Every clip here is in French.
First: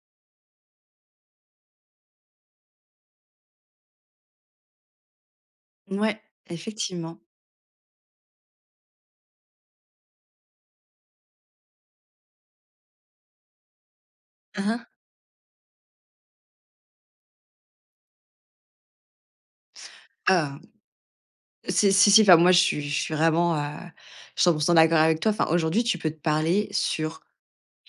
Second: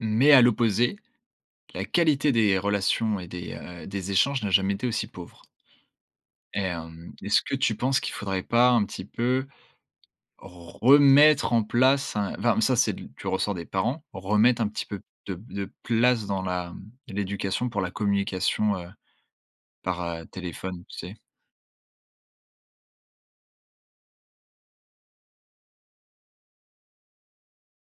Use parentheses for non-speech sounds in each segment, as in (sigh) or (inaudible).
Mais à l'opposé, la qualité des relations et des, heu, des échanges n'a jamais été aussi pauvre. N ouais, Et hem, effectivement. est-ce que tu penses qu'il faudrait pas un petit peu, remettre en place un enfin, mais ça c'est de l du ressort des parents, remettre Hein, un petit hein. peu de de place dans la, hem, de l'éducation pour la communication, heu, par, heu, Heu, téléphone tu sais? c'est si si, enfin moi je suis je suis vraiment, heu, 100 % d'accord avec toi. Enfin, aujourd'hui tu peux te parler sur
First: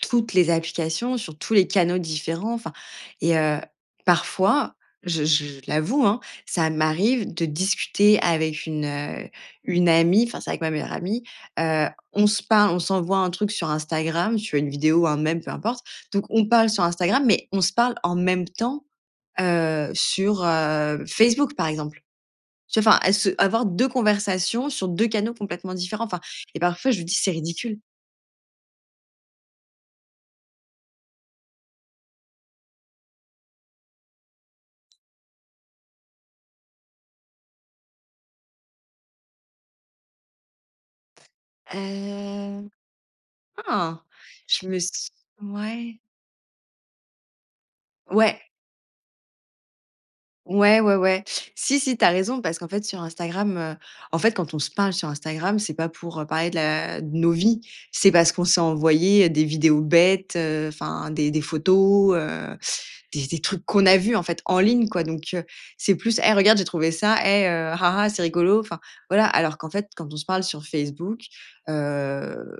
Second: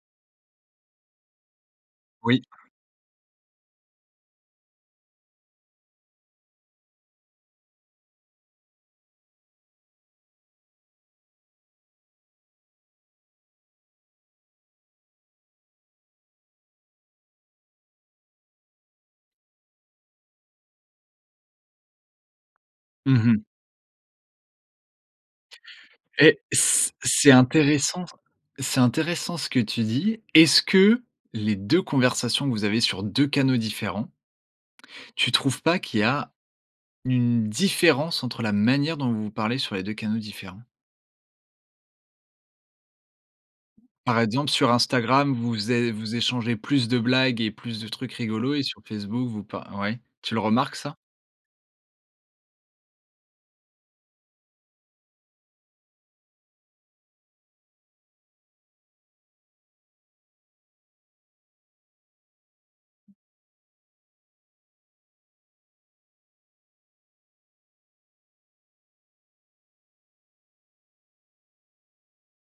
toutes les applications, sur tous les canaux Oui. différents, enfin et heu, parfois je je je l'avoue hein, ça m'arrive de discuter avec une, heu, une amie, enfin, c'est avec ma meilleure amie, heu, on se parle, on s'envoie un truc sur Instagram, tu vois une vidéo ou un mème, peu importe, donc on parle sur Instagram, mais on se parle en même temps, heu, sur, heu, Facebook par exemple. Tu vois enfin à Mmh ce mh. avoir 2 conversations sur 2 canaux complètement différents, enfin Et et parfois c je lui dis: c'est «c'est ridicule». intéressant s c'est intéressant ce que tu dis. Est-ce que les 2 conversations que vous avez sur 2 canaux différents tu trouves pas qu'il y a une différence entre la manière dont vous vous parlez sur les 2 canaux différents? Hem. Ah, Par exemple je sur me s Instagram, vous é ouais. vous échangez plus de blagues et plus de trucs Ouais. rigolos et sur Facebook vous par ouais. Tu le remarques Ouais, ouais, ça? ouais. Si, si, tu as raison, parce qu'en fait sur Instagram, heu, en fait quand on se parle sur Instagram c'est pas pour, heu, parler de la de nos vies. C'est parce qu'on s'est envoyé, heu, des vidéos bêtes, heu, enfin, des des photos, heu, des des trucs qu'on a vu en fait en ligne quoi, donc, heu, c'est plus: «Hey regarde, j'ai trouvé ça et heu, ah ah, c'est rigolo», enfin voilà. Alors qu'en fait quand on se parle sur Facebook, heu,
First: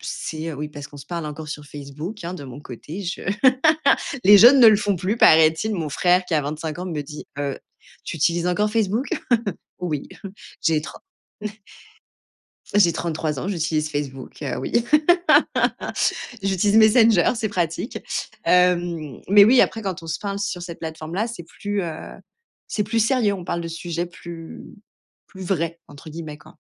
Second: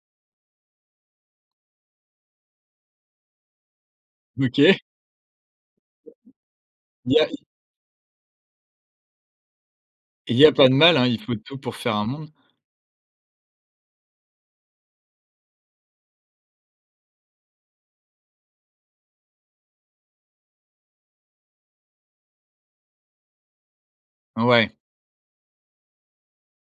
c'est oui parce qu'on se parle encore sur Facebook, hein, de mon côté je (laughs) les jeunes ne le OK. font plus paraît-il. Mon frère qui a 25 ans me Il y a, dit: y il y a, y «Heu, tu utilises encore Facebook?» (chuckles) Oui. il y a pas de J'ai mal tren hein, il faut de tout (chuckles) pour faire un monde. j'ai 33 ans, j'utilise Facebook, heu, oui. (laughs) J'utilise Messenger, c'est pratique, hem, mais oui après, quand on se parle sur cette plateforme là c'est plus, heu, c'est plus sérieux. On parle de sujets plus Ouais. plus «vrais» entre guillemets quoi.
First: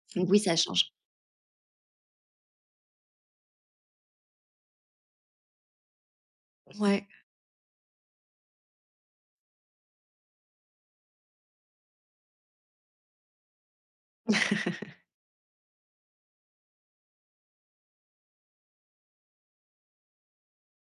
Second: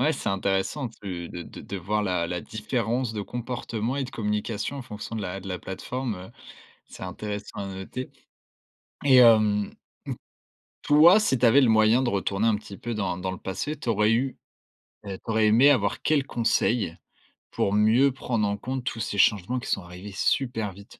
Ouais, Donc, c'est oui ça intéressant change. tu de de de voir la la différence de comportement et de communication en fonction de la de la plateforme, heu, c'est Ouais. intéressant à noter et hem, toi, si tu avais le moyen de retourner un petit peu dans dans le passé, tu aurais eu (chuckles) heu, tu aurais aimé avoir quel conseil, pour mieux prendre en compte tous ces changements qui sont arrivés super vite?